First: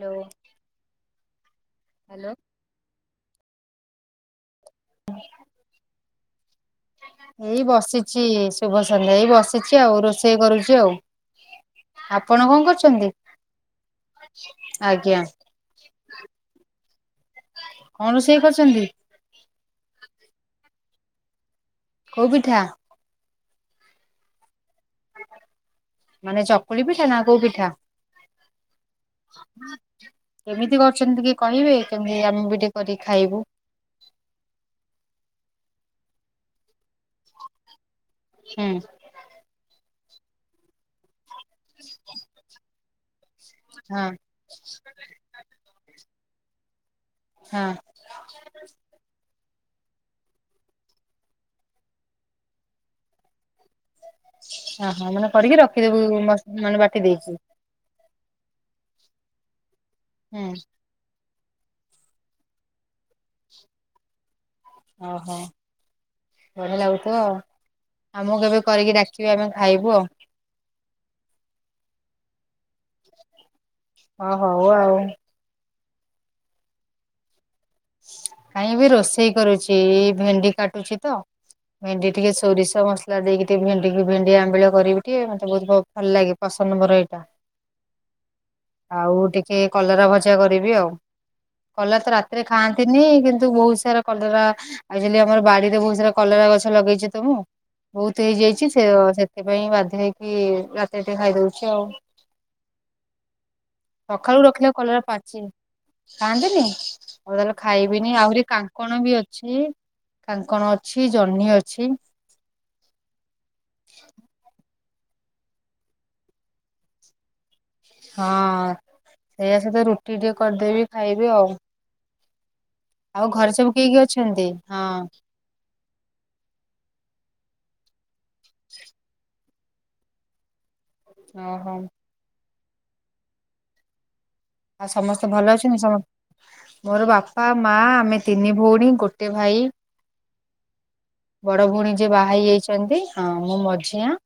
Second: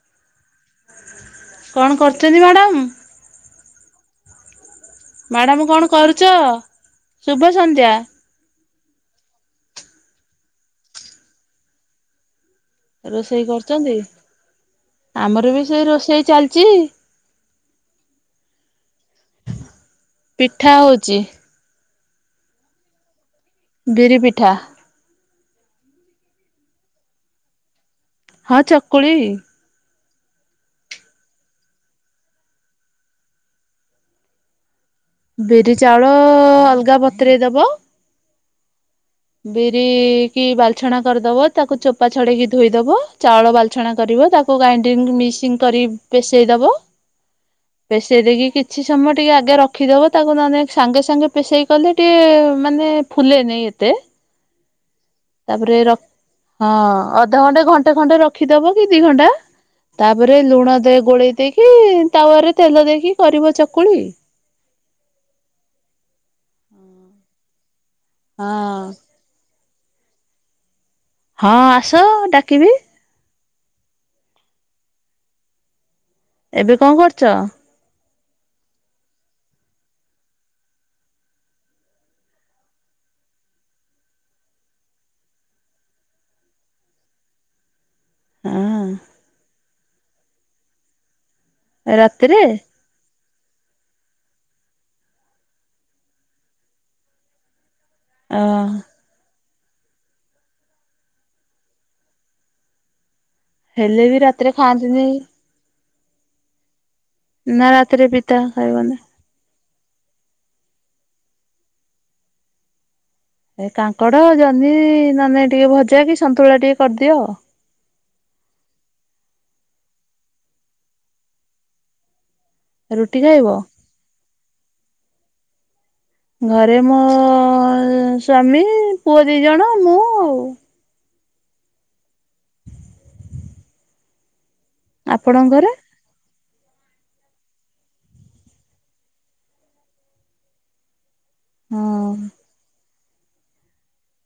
Hello କଣ hello. କରୁଛନ୍ତି madam? Madam କଣ କରୁଛ ଶୁଭ ଏଇ ସନ୍ଧ୍ୟା। ବସିଛି ଶୁଭ ସନ୍ଧ୍ୟା ଏଇ ବସିଛି ଆଉ ରୋଷେଇ କରୁଛି ଆଉ ଆପଣ କଣ କରୁଛୁ ରୋଷେଇ କରୁଛନ୍ତି ଆଜ୍ଞା ଆମର ବି ସେଇ ରୋଷେଇ ଚାଲିଛି କଣ ରୋଷେଇ କରଛନ୍ତି ପିଠା ହେଉଛି କୋଉ ପିଠା ବିରି ପିଠା ମାନେ ଚକୁଳି ପିଠା ନା କୋଉ ପିଠା ହଁ ଚକୁଳି କେମିତି କରଛନ୍ତି ଟିକେ କହିବେ କେମିତି ଆମେ ବି ଟିକେ କରିକି ଖାଇବୁ ବିରି ଚାଉଳ ଅଲଗା ବତରେ ଦବ ହୁଁ ବିର କି ବାଲ୍ଛଣା କରିଦବ ତାକୁ ଚୋପା ଛଡେଇକି ଧୋଇଦବ ଚାଉଳ ବାଲଛଣା ହଁ କରିବ ତାକୁ ଗ୍ରାଇଣ୍ଡ୍ରଙ୍ଗ ମିସିଂ କରି ପସେଇ ଦବ ହଁ ପେେଶେଇ ଦେଇକି କିଛି ସମୟ ଟିକେ ଆଗେ ରଖିଦେବ ତାକୁ ନହେଲେ ସାଙ୍ଗେ ସାଙ୍ଗେ ପେଷେଇ କଲେ ଟିକିଏ ମାନେ ଫୁଲେ ନାଇ ଏତେ ହ ହଁ ମାନେ କରିକି ତାପରେଖ ରଖିଦେବୁ ହଁ ମାନେ ବାଟି ଦେଇକି ଅଧଘଣ୍ଟେ ଘଣ୍ଟେ ଖଣ୍ଟେ ରଖ ରଖିଦବ କି ଦି ଘଣ୍ଟା ତାପରେ ହୁଁ ଲୁଣ ଦେଇ ଗୋଳେଇ ଦେଇକି ତାୱାରରେ ତେଲ ଦେଇକି କରିବ ଚକୁଳି ଓହୋ ଭଲ ଲାଗୁଥ ଆମକୁ କେବେ ହଁ। କରିକି ଡାକ ଆମେ ଖାଇବୁ ଆଉ ହଁ ଆସ ଡାକିବି ହ ହଉ ଆଉ ଏବେ କଣ କରୁଛ କହିଁ ବି ରୋଷେଇ କରୁଛି ଭେଣ୍ଡି କାଟୁଛି ତ ଭେଣ୍ଡି ଟିକେ ସୋରିଷ ମସଲା ଦେଇକି ଟିକେ ଭେଣ୍ଡିି ଭେଣ୍ଡି ଆବିଳ କରିବି ଟିକେ ମତେ ବହୁତ ଭଲ ଲାଗେିବ ପସନ୍ଦବର ଏଇଟା ହଁ ଆଉ ଟିକେ କଲରା ଭଜା କରିବି ଆଉ କଲରା ତ ରାତିରେ ନି କିନ୍ତୁ ବହୁତ ସାରା କଲରା ଆଚୁଲି ଆମର ବାଡିରେ ବହୁତ ସାରା କଲରା ଗଛ ଲଗେଇଛ ତମକୁ ବହୁତ ଅ ହେଇଯାଇଛି ସେ ସେଥିପାଇଁ ବାଧ୍ୟ ହେଇକି ରାତି ଟିକେ ଖାଇଦଉଛି ଆଉ ହେଲେ ବି ରା ସଖାଳୁ ରାତିରେ ରଖିଲେ କଲରା ଖାଆନ୍ତିନି ପାଚି ଖାଆନ୍ତିନି ଆଉ ତାହେଲେ ନା ରାତିରେ ଖାଇବିନି ପିତା ଆହୁରି ଖାଇବନି। କାଙ୍କଣ ବି ଅଛି କାଙ୍କଣ ଅଛି ଜହ୍ନି ଅଛି ଏ କାଙ୍କଡ଼ ଜହ୍ନି ନହେଲେ ଟିକେ ଭଜା କି ସନ୍ତୁଳା ଟିକେ କରିଦିଅ ଆଉ ହଁ ସେଇଆା ସହିତ ରୁଟି ଟିକେ କରିଦେଇବି ଖାଇବି ଆଉ ରୁଟି ଆଉ ଖାଇବ? ଘରେ ସବୁ କେକ ଅଛନ୍ତି ହଁ ଘରେ ମୋ ସ୍ଵାମୀ ପୁଅ ଦିଇ ଜଣ ମୁଁ ଆଉ ଓହୋ ଆଉ ସମସ୍ତେ ଆପଣଙ୍କ ଭଲ ଘରେ? ଅଛନ୍ତି ସମସ୍ତେ ମୋର ବାପା ମା ଆମେ ତିନି ଭଉଣୀ ଗୋଟେ ଭାଇ [inaudible] ବଡ ଭଉଣୀ ଯି ବାହା ହେଇ ଯାଇଛନ୍ତି ହଁ ମୋ ମଝିଆ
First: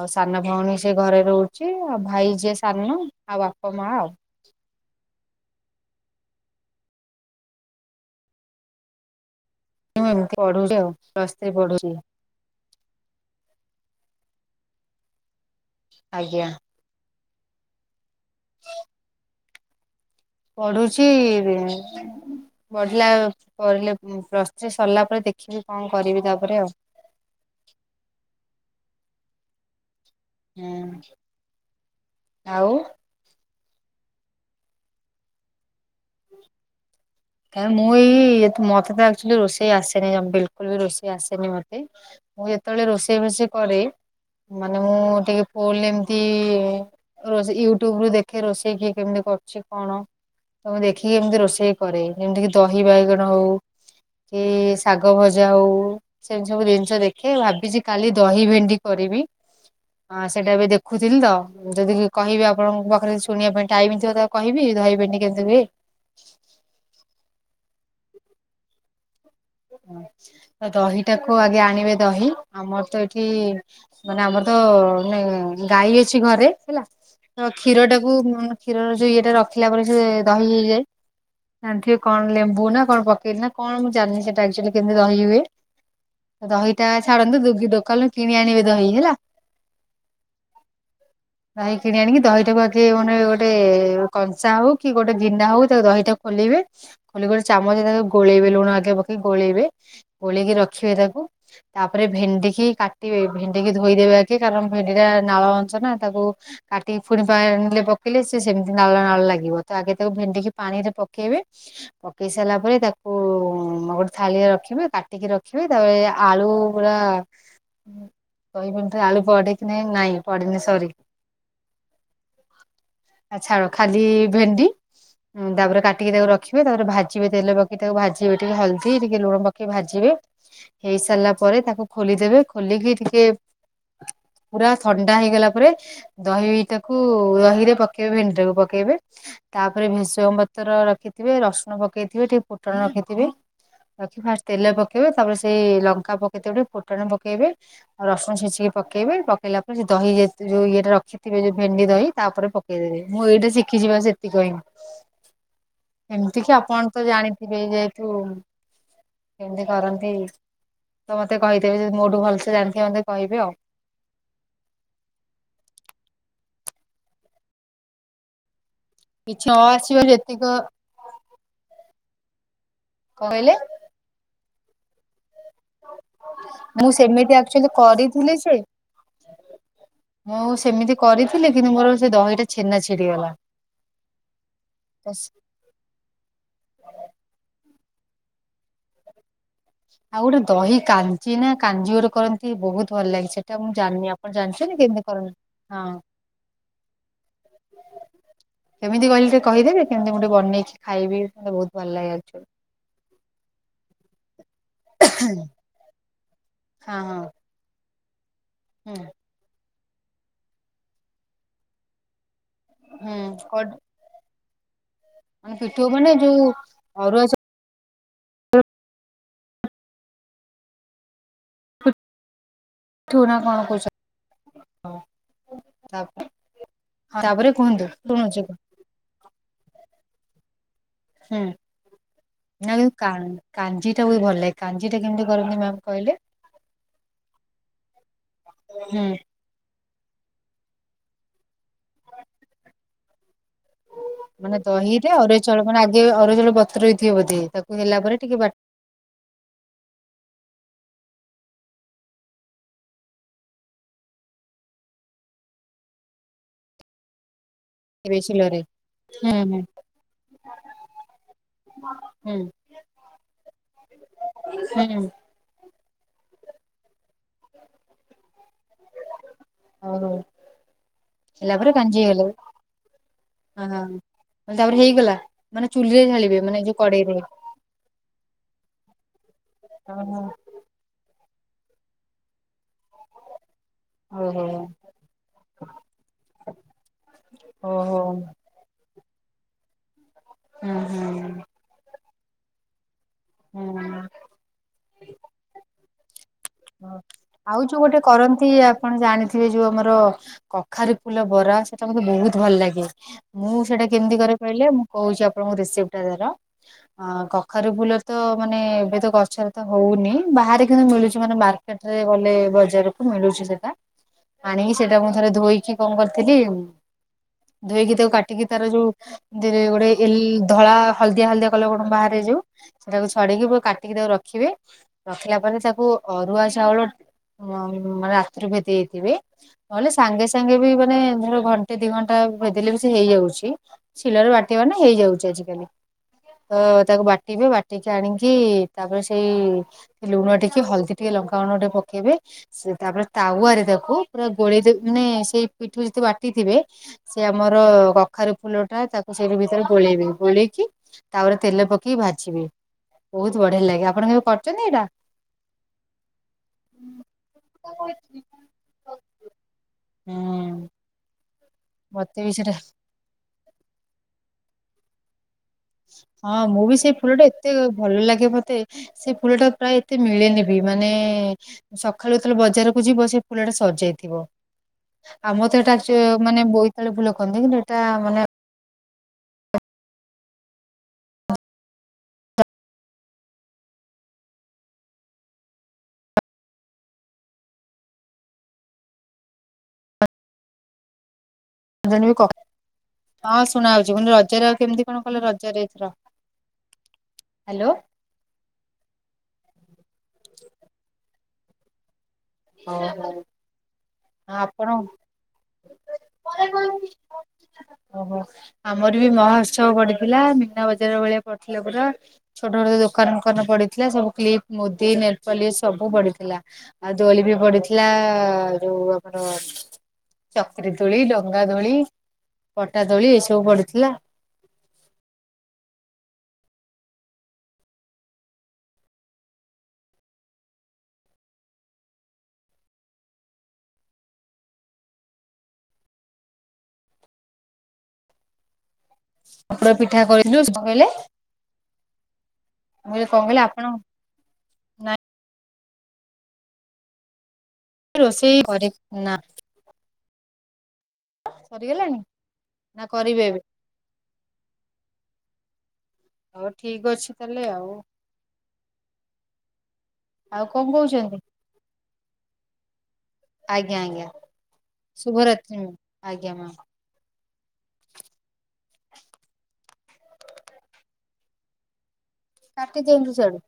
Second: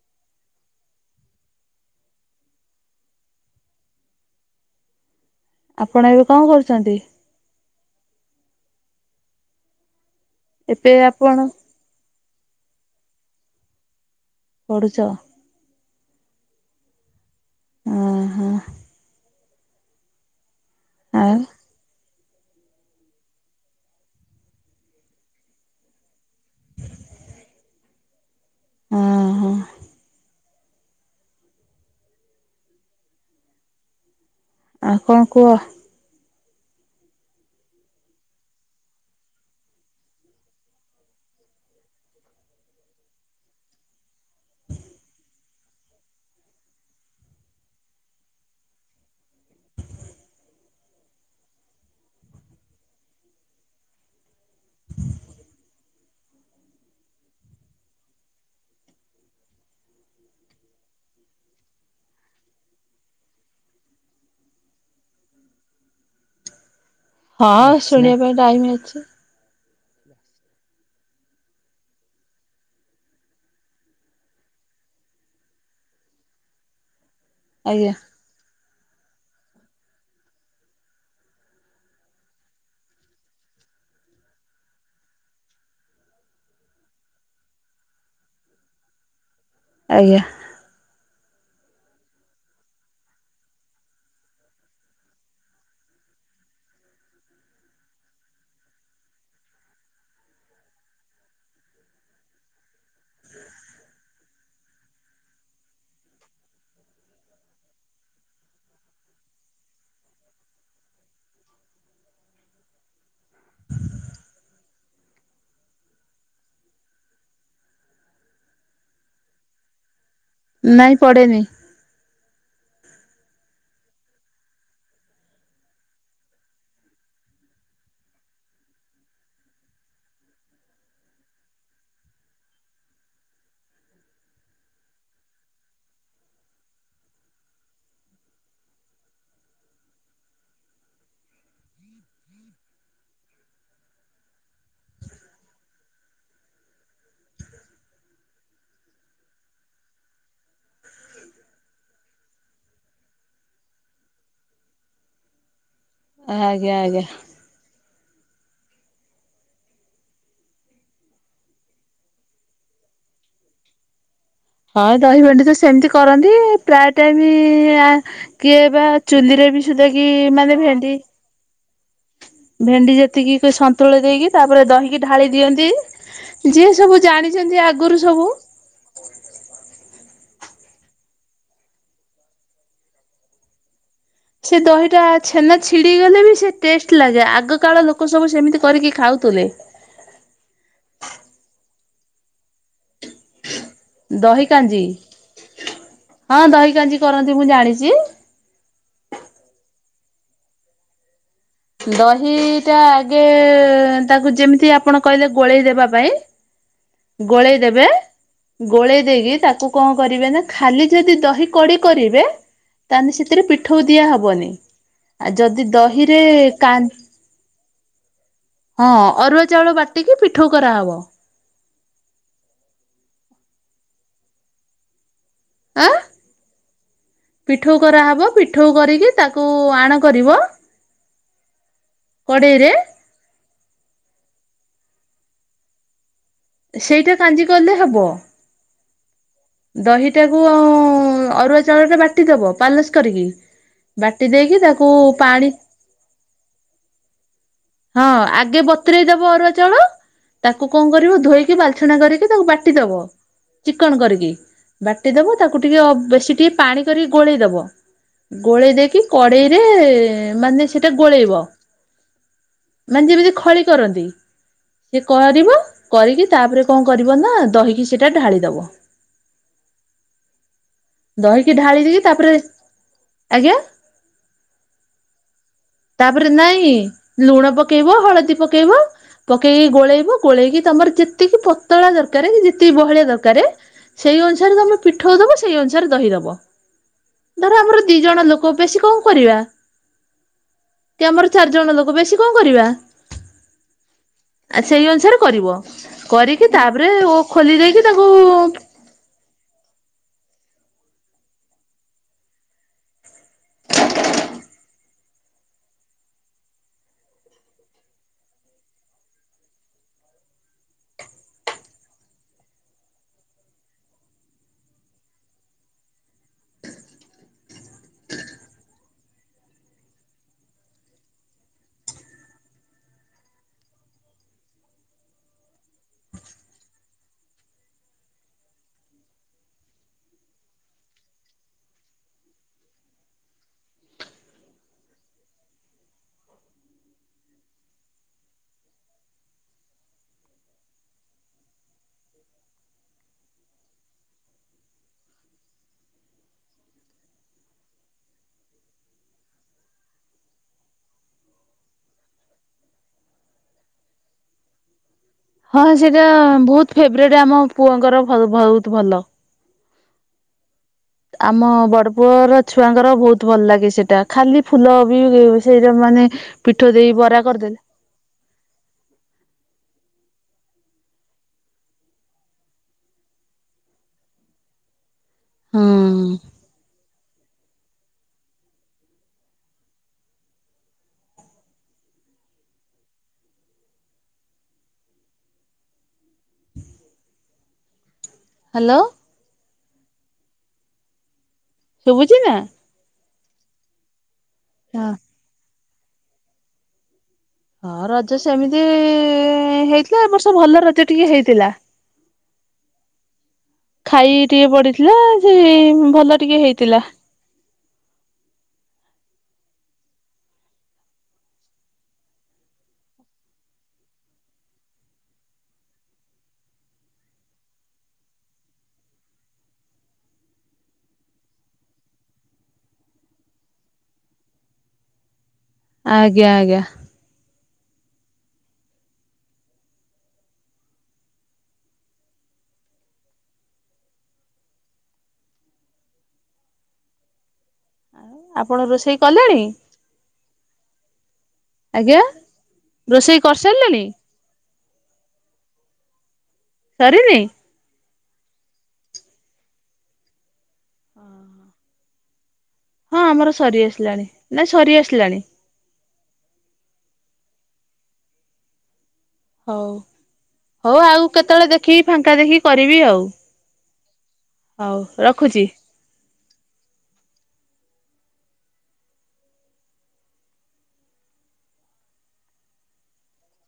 ଆଉ ସାନ ଭଉଣୀ ସି ଘରେ ରହୁଛି ଆଉ ଭାଇ ଯିଏ ସାନ ଆଉ ବାପା ମା ଆଉ ଆପଣ ଏବେ କଣ କରୁଛନ୍ତି ମୁଁ ଏମତି ପଢଛି ଏବେ ଆଉ ଆପଣ ପଢଛି ପଢୁଛ ଆଜ୍ଞା ଓ ହୋ ପଢୁଛି ଆଉ ବଢିଲା ପିଲେ ପ୍ଲସ୍ ଥ୍ରୀ ସରିଲା ପରେ ଦେଖିବି କଣ କରିବି ତାପରେ ଆଉ ହଁ ହ ହୁଁ ଆଉ ଆଉ କଣ କୁହ ହଁ କଁ ମୁଁଇ ମତେ ତଚୁଲି ରୋଷେଇ ଆସେନି ବିଲକୁଲ ବି ରୋଷେଇ ଆସେନି ମତେ ମୁଁ ଯେତେବେଳେ ରୋଷେଇ ଫଷେଇ କରେ ମାନେ ମୁଁ ଟିକେ ଫୁଲ ଏମିତି ରୋଷେଇ ୟୁଟ୍ୟୁବ ରୁ ଦେଖେ ରୋଷେଇ କିଏ କେମିତି କରୁଛି କଣ ତମେ ଦେଖିକି ଏମିତି ରୋଷେଇ କରେ ଯେମିତି କିି ଦହି ବାଇଗଣ ହଉ କି ଶାଗ ଭଜା ହଉ ସେମିତି ସବୁ ଜିନିଷ ଦେଖେ ଭାବିଛି କାଲି ଦହି ଭେଣ୍ଡି କରିବି ହଁ ସେଇଟା ଏବେ ଦେଖୁଥିଲି ତ ଯଦି କହିବେ ଆପଣଙ୍କ ପାଖରେ ଶୁଣିବା ପାଇଁ ଟାଇମିଥିବକୁ କହିବି ରହିବିନି କେମତି ହୁଏ ହଁ ଶୁଣିବା ପାଇଁ ଟାଇମ ଅଛି ହ ତ ଦହିଟାକୁ ଆଗେ ଆଣିବେ ଦହି ଆମର ତ ଏଇଠି ମାନେ ଆମର ତ ମାନେ ଗାଈ ଅଛି ଘରେ ହେଲା ତ କ୍ଷୀର ଆଜ୍ଞା ଟାକୁ କ୍ଷୀରୋଉ ଇଟା ରଖିଲା ପରେ ସେ ଦହି ହେଇଯାଏ ଜଥିବ କଣ ଲେମ୍ବୁ ନା କଣ ପକେଇ ନା କଣ ମୁଁ ଜାଣିଲି ସେଟାଚୁଆଲି କେମତି ରହି ହୁଏ ଦହିଟା ଛାଡନ୍ତୁ ଦୁ ଦୋକାନରୁ କିଣି ଆଣିବେ ଦହି ହେଲା ଆଜ୍ଞା ଦହି କିଣି ଆଣିକି ଦହିଟାକୁ ଆଗେ ମାନେ ଗୋଟେ କଂସା ହଉ କି ଗୋଟେ ଗିଣ୍ଡା ହଉ ତା ଦହିଟାକୁ ଖୋଲେଇବେ ଖୋଲ ଗୋଟେ ଚାମଚ ତାକୁ ଗୋଳେଇବେ ଲୁଣ ଆଗେ ପଖେଇ ଗୋଳେଇବେ ପୋଳକି ରଖିବେ ତାକୁ ତାପରେ ଭେଣ୍ଡି କିି କାଟିବେ ଭେଣ୍ଡି କିି ଧୋଇଦେବେ ଆଗେ କାରଣ ଭେଣ୍ଡି ଟା ନାଳ ଅଂଶ ନା ତାକୁ କାଟି ଫୁଣିଣିଲେ ପକେଇଲେ ସେ ସେମିତି ନାଳ ନାଳ ଲାଗିବ ତ ଆଗେ ତାକୁ ଭେଡିିକି ପାଣି ରେ ପକେଇବେ ପକେଇ ସାରିଲା ପରେ ତାକୁ ଆମ ଗୋଟେ ଥାଳିଆରେ ରଖିବେ କାଟିକି ରଖିବେ ତାପରେ ଆଳୁ ପୁରା କହିପ ତ ଆଳୁ ପଡେ କି ନାାଇ ନାଇଁ ପଡେନି ସରି ନାଇଁ [inaudible] ଆଛା ଆ ଖାଲି ଭେଣ୍ଡି ହଁ ତାପରେ କାଟିକି ତାକୁ ରଖିବେ ତାରେ ଭାଜିବେ ତେଲ ପକି ତାକୁ ଭାଜିବେ ଟିକେ ହଲଦୀ ଟିକେ ଲୁଣ ପକେଇ ଭାଜିବେ ହେଇ ସାରିଲା ପରେ ତାକୁ ଖୋଲିଦେବେ ଖୋଲିକି ଟିକେ ପୁରା ଥଣ୍ଡା ହେଇଗଲା ପରେ ଦହିଟାକୁ ଦହି ରେ ପକେଇବେ ଭେଣ୍ଡି ଟାକୁ ପକେଇବେ ତାପରେ ଭେଷଙ୍ଗ ବତର ରଖିଥିବେ ରସୁଣ ପକେଇଥିବେ ଟିକେ ପୁଟଣ ରଖିଥିବେ। ରଖି ଫାଷ୍ଟ ତେଲ ପକେଇବେ ତାପରେ ସେଇ ଲଙ୍କା ପକେଇଥ ଗୋଟେ ଫୁଟଣ ପକେଇବେ। ଆଉ ରସଣିଚିକି ପକେଇବେ ପକେଇଲା ପରେ ସେ ଦହି ଯତ ଯୋଉ ଇଟା ରଖ ଶଖଥିବେ ଯୋଉ ଭେଣ୍ଡି ଦହି ତାପରେ ପକେଇଦେବେ ମୁଁ ଏଇଟା ଶିଖିଯିବା ସେତିକ କହିହି ଏମିତି କି ଆଜ୍ଞା ଆପଣ ତ ଆଜ୍ଞା। ଜାଣିଥିବେ ଯେହେତୁ କେମିତି କରନ୍ତି ତ ମତେ କହିଦେବେ ଯି ମୋଠୁ ଭଲସେ ଜାଣିଥିବେ ମତେ କହିବେ ଆଉ ହଁ ଦହି ଭେଣ୍ଡି ତ ସେମିତି କରନ୍ତି ପ୍ରାୟ ଟାଇମ କିଏ ବା କିଛି ଚୁନ୍ଦିରେ ନ ବି ସୁଦ୍ଧା ଆସିବ କି ଯେତିକ ମାନେ ଭେଣ୍ଡି ଭେଣ୍ଡି ଯେତିକି କହିଲେ ସନ୍ତୁଳ ଦେଇକି ତାପରେ ଦହିକି ଢାଳି ଦିଅନ୍ତି। ଯିଏ ମୁଁ ସବୁ ସେମିତି ଜାଣିଛନ୍ତି ଆକ୍ଚୁଆଲି ଆଗରୁ ସବୁ। କରିଥିଲି ଯେ ମୁଁ ସେମିତି କରିଥିଲି କିନ୍ତୁ ମୋର ସେ ଦହିଟା ଛେନା ଛିଡିଗଲା। ସେ ଦହିଟା ତ ଛେନା ଛିଡି ଗଲେ ବି ସେ ଟେଷ୍ଟ ଲାଗେ ଆଗ କାଳ ଲୋକ ସବୁ ସେମିତି କରିକି ଖାଉଥିଲେ ଆଉ ଗୋଟେ ଦହି କାଞ୍ଚି ନା କାଞଜି ଗୋଟେ କରନ୍ତି। ଟିକେ ବହୁତ ଭଲ ଲାଗେ ସେଟା ମୁଁ ଜାଣିନି ଆପଣ ଦହି ଜାଣିଛେ କାଞ୍ଜି ନା କେମିତି କରନ ହଁ ହଁ ଦହିକ, କରନ୍ତି ମୁଁ ଜାଣିଛି- କେମିତି କହି ଟିକ କହିଦେବେ କେମିତି ଗଟେ ବେଇକଛି ଖାଇବି ମେ ବହୁତ- ଭଲ ଲାଗେ ଆକ୍ଚୁଆଲି ଦହିଟା ଆଗେ ତାକୁ ଯେମିତି ଆପଣ କହିଲେ ଗୋଳେଇ ଦେବା ପାଇଁ ହଁ ହଁ ଗୋଳେଇ ଦେବେ ହୁଁ ଗୋଳେଇ ଦେଇକି ତାକୁ କଣ କରିବେ ନା ଖାଲି ଯଦି ଦହି କଡି କରିବେ! ତାହେଲେ ହୁଁ ସେଥିରେ କଡ୍- ପିଠ ଦିଆହବନି ଆଉ ମାନେ ଯଦି ପିଠଉ ମାନେ ଦହିରେ ଯୋଉ ଅରୁଆ ହଁ ଅରୁଆ ଚାଉଳ ବାଟିକି ପିଠୋ କରାହବ। ୁ ନା କଣ ପଛ [unintelligible] ଆ ତାପରେ ପିଠଉ କୁହନ୍ତୁ କରାହେବ ଶୁଣୁଛି ହୁଁ ପିଠୋ କରିକି ତାକୁ ଆଣ କରିବ। ହୁଁ ଆ କଡେଇରେ [unintelligible] କାଞ୍ଜି ଟା ହ ଭଲ ଲାଗେ କାଞଜିୀଟା କେମିତି କରି ମ୍ୟାମ୍ କହିଲେ। ସେଇଟା କାଞ୍ଜି ଗଲେ ହବ ହୁଁ ଦହିଟାକୁ ଆ ଅରୁଆ ଚାଉଳଟା ବାଟିଦବ ପାଲସ କରିକି ବାଟି ମାନେ ଦେଇକି ତାକୁ ଦହିରେ ଅରୁଆ ପାଣି ଚାଉଳ ମାନେ ଆଗେ ଅରଜଳ ବତ୍ର ଇଥିବ ବଧେ ତାକୁ ହେଲା ହଁ ପରେ ଟିକେ ଆଗେ, କତରେେଇ ଦବ ଅରୁଆ ଚାଳ ତାକୁ କଣ କରିବ ଧୋଇକି ବାଲଛଣା କରିକି ତାକୁ ବାଟିଦବ ଚିକନ କରିକି ବାଟିଦବ ତାକୁ ଟିକେ ବେଶୀ ଟିକେ ପାଣି କରିକି ଗୋଳେଇଦବ ବାଟିବେ ଶିଳରେ ଗୋଳେଇ ଦେଇକି ହୁଁ ହୁଁ। କଡେଇରେ ମାନେ ସେଇଟା ଗୋଳେଇବ। ହୁଁ, ମାନେ ଯେମିତି ଖଳି କରନ୍ତି ହୁଁ ସେି କରିବ କରିକି ତାପରେ କଣ କରିବ ନା ଦହିକି ସେଇଟା ଢାଳିଦବ! ହଉ ହଉ ହେଲା ଦହିକି ପରେ ଢାଳି କାଞ୍ଜି ଦେଇକି ହେଇଗଲା ତାପରେ ଆଜ୍ଞା! ମେ ଆର ହେଇଗଲା। ମାନେ ଚୁଲିରେ ତାପରେ ଢାଳିବେ ମାନେ ନାଇଁ ଯୋଉ କଡେଇରେ ଲୁଣ ପକେଇବ ହଳଦୀ ପକେଇବ ପକେଇକି ଗୋଳେଇବ ଓହୋ ଗୋଳେଇକି ତମର ଯେତିକି ପତଳା ଦରକାର କି ଯେତିକି ବହଳିଆ ଦରକାର ସେଇ ଓହୋ ଅନୁସାରେ ତମେ ପିଠ ଦବ ସେଇ ଅନୁସାରେ ଦହି ଦବ ଧର ଆମର ଦି ଓହୋ ଜଣ ଲୋକ କ ବେଶୀ କଣ କରିବା। ହୁଁ ହୁଁ, କି ଆମର ଚାରିଜଣ ଲୋକ ବେଶୀ କଣ କରିବା। ହୁଁ ଆ ସେଇ ଅନୁସାରେ କରିବ କରିକି ତାପରେ ହଁ ଓ ଖୋଲି ଆଉ ଯୋଉ ଦେଇକି ଗୋଟେ ତାର କରନ୍ତି ଆପଣ ଜାଣିଥିବେ ଯୋଉ ଆମର କଖାରୁ ଫୁଲ ବରା ସେଇଟା ମତେ ବହୁତ ଭଲ ଲାଗେ ମୁଁ ସେଇଟା କେମିତି କରେ କହିଲେ ମୁଁ କହୁଛି ଆପଣଙ୍କୁ ରେସିପି ତାର ହଁ କଖାରୁ ଫୁଲ ତ ମାନେ ଏବେ ତ ଗଛରେ ତ ହଉନି ବାହାରେ କିନ୍ତୁ ମିଳୁଛି ମାନେ ମାର୍କେଟ ରେ ଗଲେ ବଜାରକୁ ମିଳୁଛି ସେଟା ଆଣିକି ସେଇଟା ମୁଁ ଥରେ ଧୋଇକି କଣ କରିଥିଲି ଧୋଇକି ତାକୁ କାଟିକି ତାର ଯୋଉ ଧ୍ଲ ରେ ଗୋଟେ ଧଳା ହଳଦିଆ ହଳଦଆ କଲ କଣ ବାହାରେ ଯୋଉ ସେଟାକୁ ଛଡିକି ତାକୁ କାଟିକି ତାକୁ ରଖିବେ ରଖିଲା ପରେ ତାକୁ ଅରୁଆ ଚାଉଳ ହ ରାତିରୁ ଭିଯେଇଥିବେ ନହେଲେ ସାଙ୍ଗେ ସାଙ୍ଗେ ବି ମାନେ ଧର ଘଣ୍ଟେ ଦି ଘଣ୍ଟା ଭେଦଲେ ବି ସେ ହେଇଯାଉଛି ସିଳରେ ବାଟିବ ନା ହେଇଯାଉଛି ଆଜିକାଲି ତ ତାକୁ ବାଟିବେ ବାଟିକି ଆଣିକି ତାପରେ ସେଇ ଲୁଣ ଟିକେ ହଳଦୀ ଟିକେ ଲଙ୍କାଗୁଣ୍ଡ ଟେ ପକେଇବେ ସେ ତାପରେ ତାୱରେ ଦେଖ ପୁରା ଗୋଳେଇ ମାନେ ସେଇ ପିଠୁ ଯଦି ବାଟିଥିବେ। ସେ ଆମର କଖାରେ ଫୁଲ ଟା ତାକୁ ସେଇଠି ଭିତରେ ଗୋଳେଇବେ ଗୋଳେଇକି ତାପରେ ତେଲ ପକେଇକି ଭାଜିବି ବହୁତ ବଢିଆ ଲାଗେ ଆପଣ କେବେ କରୁଛନ୍ତି ଏଇଟା ହଁ ସେଇଟା ବହୁତ ଫେବରଟ୍ ଆମ ପୁଅଙ୍କର ବହୁତ ଭଲ ହୁଁ ଆମ ମତେ ବି ବଡପୁଅର ସେଟା ଛୁଆଙ୍କର ବହୁତ ଭଲ ଲାଗେ ସେଟା ଖାଲି ଫୁଲ ବି ସେଇଟା ମାନେ ହଁ ମୁଁ ପିଠ ବି ସେଇ ଦେଇ ଫୁଲଟା ବରା ଏତେ କରିଦେଲେ ଭଲ ଲାଗେ ମତେ ସେ ଫୁଲ ଟା ପ୍ରାୟ ଏତେ ମିଳେନି ବି ମାନେ ସକାଳୁ ଯେତେବେଳେ ବଜାରକୁ ଯିବ ସେ ଫୁଲଟା ସରିଯାଇଥିବ ଆମର ତ ହଁ ଏଇଟାଚୁ ହ୍ୟାଲୋ ମାନେ ବୋଇତିଆଳୁ ଫୁଲ କହନ୍ତି କିନ୍ତୁ ଏଇଟା ମାନେ ହ୍ୟାଲୋ ଜାଣିବି ଶୁଭୁଛି କ ନା? ହଁ ଶୁଣା ଯାଉଛି ରଜରେ ଆଉ ହଁ। କେମିତି କଣ କଲ ରଜରେ ୍ର ହଁ ରଜ ସେମିତି ହେଇଥିଲା ଏବ ବର୍ଷ ଭଲ ରଜ ଟିକେ ହେଇଥିଲା ହଁ ହ ଖାଇ ଟିକେ ପଡିଥିଲା ସେ ଭଲ ଟିକେ ହେଇଥିଲା ଓହୋ ଆମର ବି ମହୋତ୍ସବ ପଡିଥିଲା ମିନା ବଜାର ଭଳିଆ ପଡିଥିଲା ପୁରା ଛୋଟ ଛୋଟ ଦୋକାନ ଫୋକାନ ପଡିଥିଲା ସବୁ କ୍ଲିପ ମୁଦି ନେଟପଲି ସବୁ ପଡିଥିଲା ଆଉ। ଦୋଳି ବି ପଡିଥିଲା ଯୋଉ ଆମର ଚକରି ଦୋଳି ଡଙ୍ଗା ଦୋଳି ପଟା ଦୋଳି ଏସବୁ ପଡୁଥିଲା। ଆଜ୍ଞା ଆଜ୍ଞା। ଆପଣ ରୋଷେଇ କଲେଣି? ପତର ପିଠା କରିିଲୁ ଦିନ ବେଳେ। ଆଜ୍ଞା କଣ ରୋଷେଇ କହିଲେ ଆପଣ କରିସାରିଲେଣି? ନାଇଁ ସରିନି। ରୋଷେଇ ଘରେ ନା। ଓଁ ସରିଗଲାଣି? ନା ହଁ କରିବେ ଆମର ଏବେ ସରି ଆସିଲାଣି ନାଇ ସରି ଆସିଲାଣି। ହଉ ଠିକ ଅଛି ତାହେଲେ ଆଉ। ହଉ ଆଉ କଣ ହଉ ଆଉ କହୁଛନ୍ତି କେତେବେଳେ ଦେଖିକି ଫାଙ୍କା ଦେଖିକି କରିବି ଆଉ। ଆଜ୍ଞା ଆଜ୍ଞା ହଉ ରଖୁଛି। ଶୁଭରାତ୍ରି ଆଜ୍ଞା ମ୍ୟାମ ଆଜ୍ଞା ମ୍ୟାମ। କାଟି ଦିଅନ୍ତୁ ସିଆଡୁ।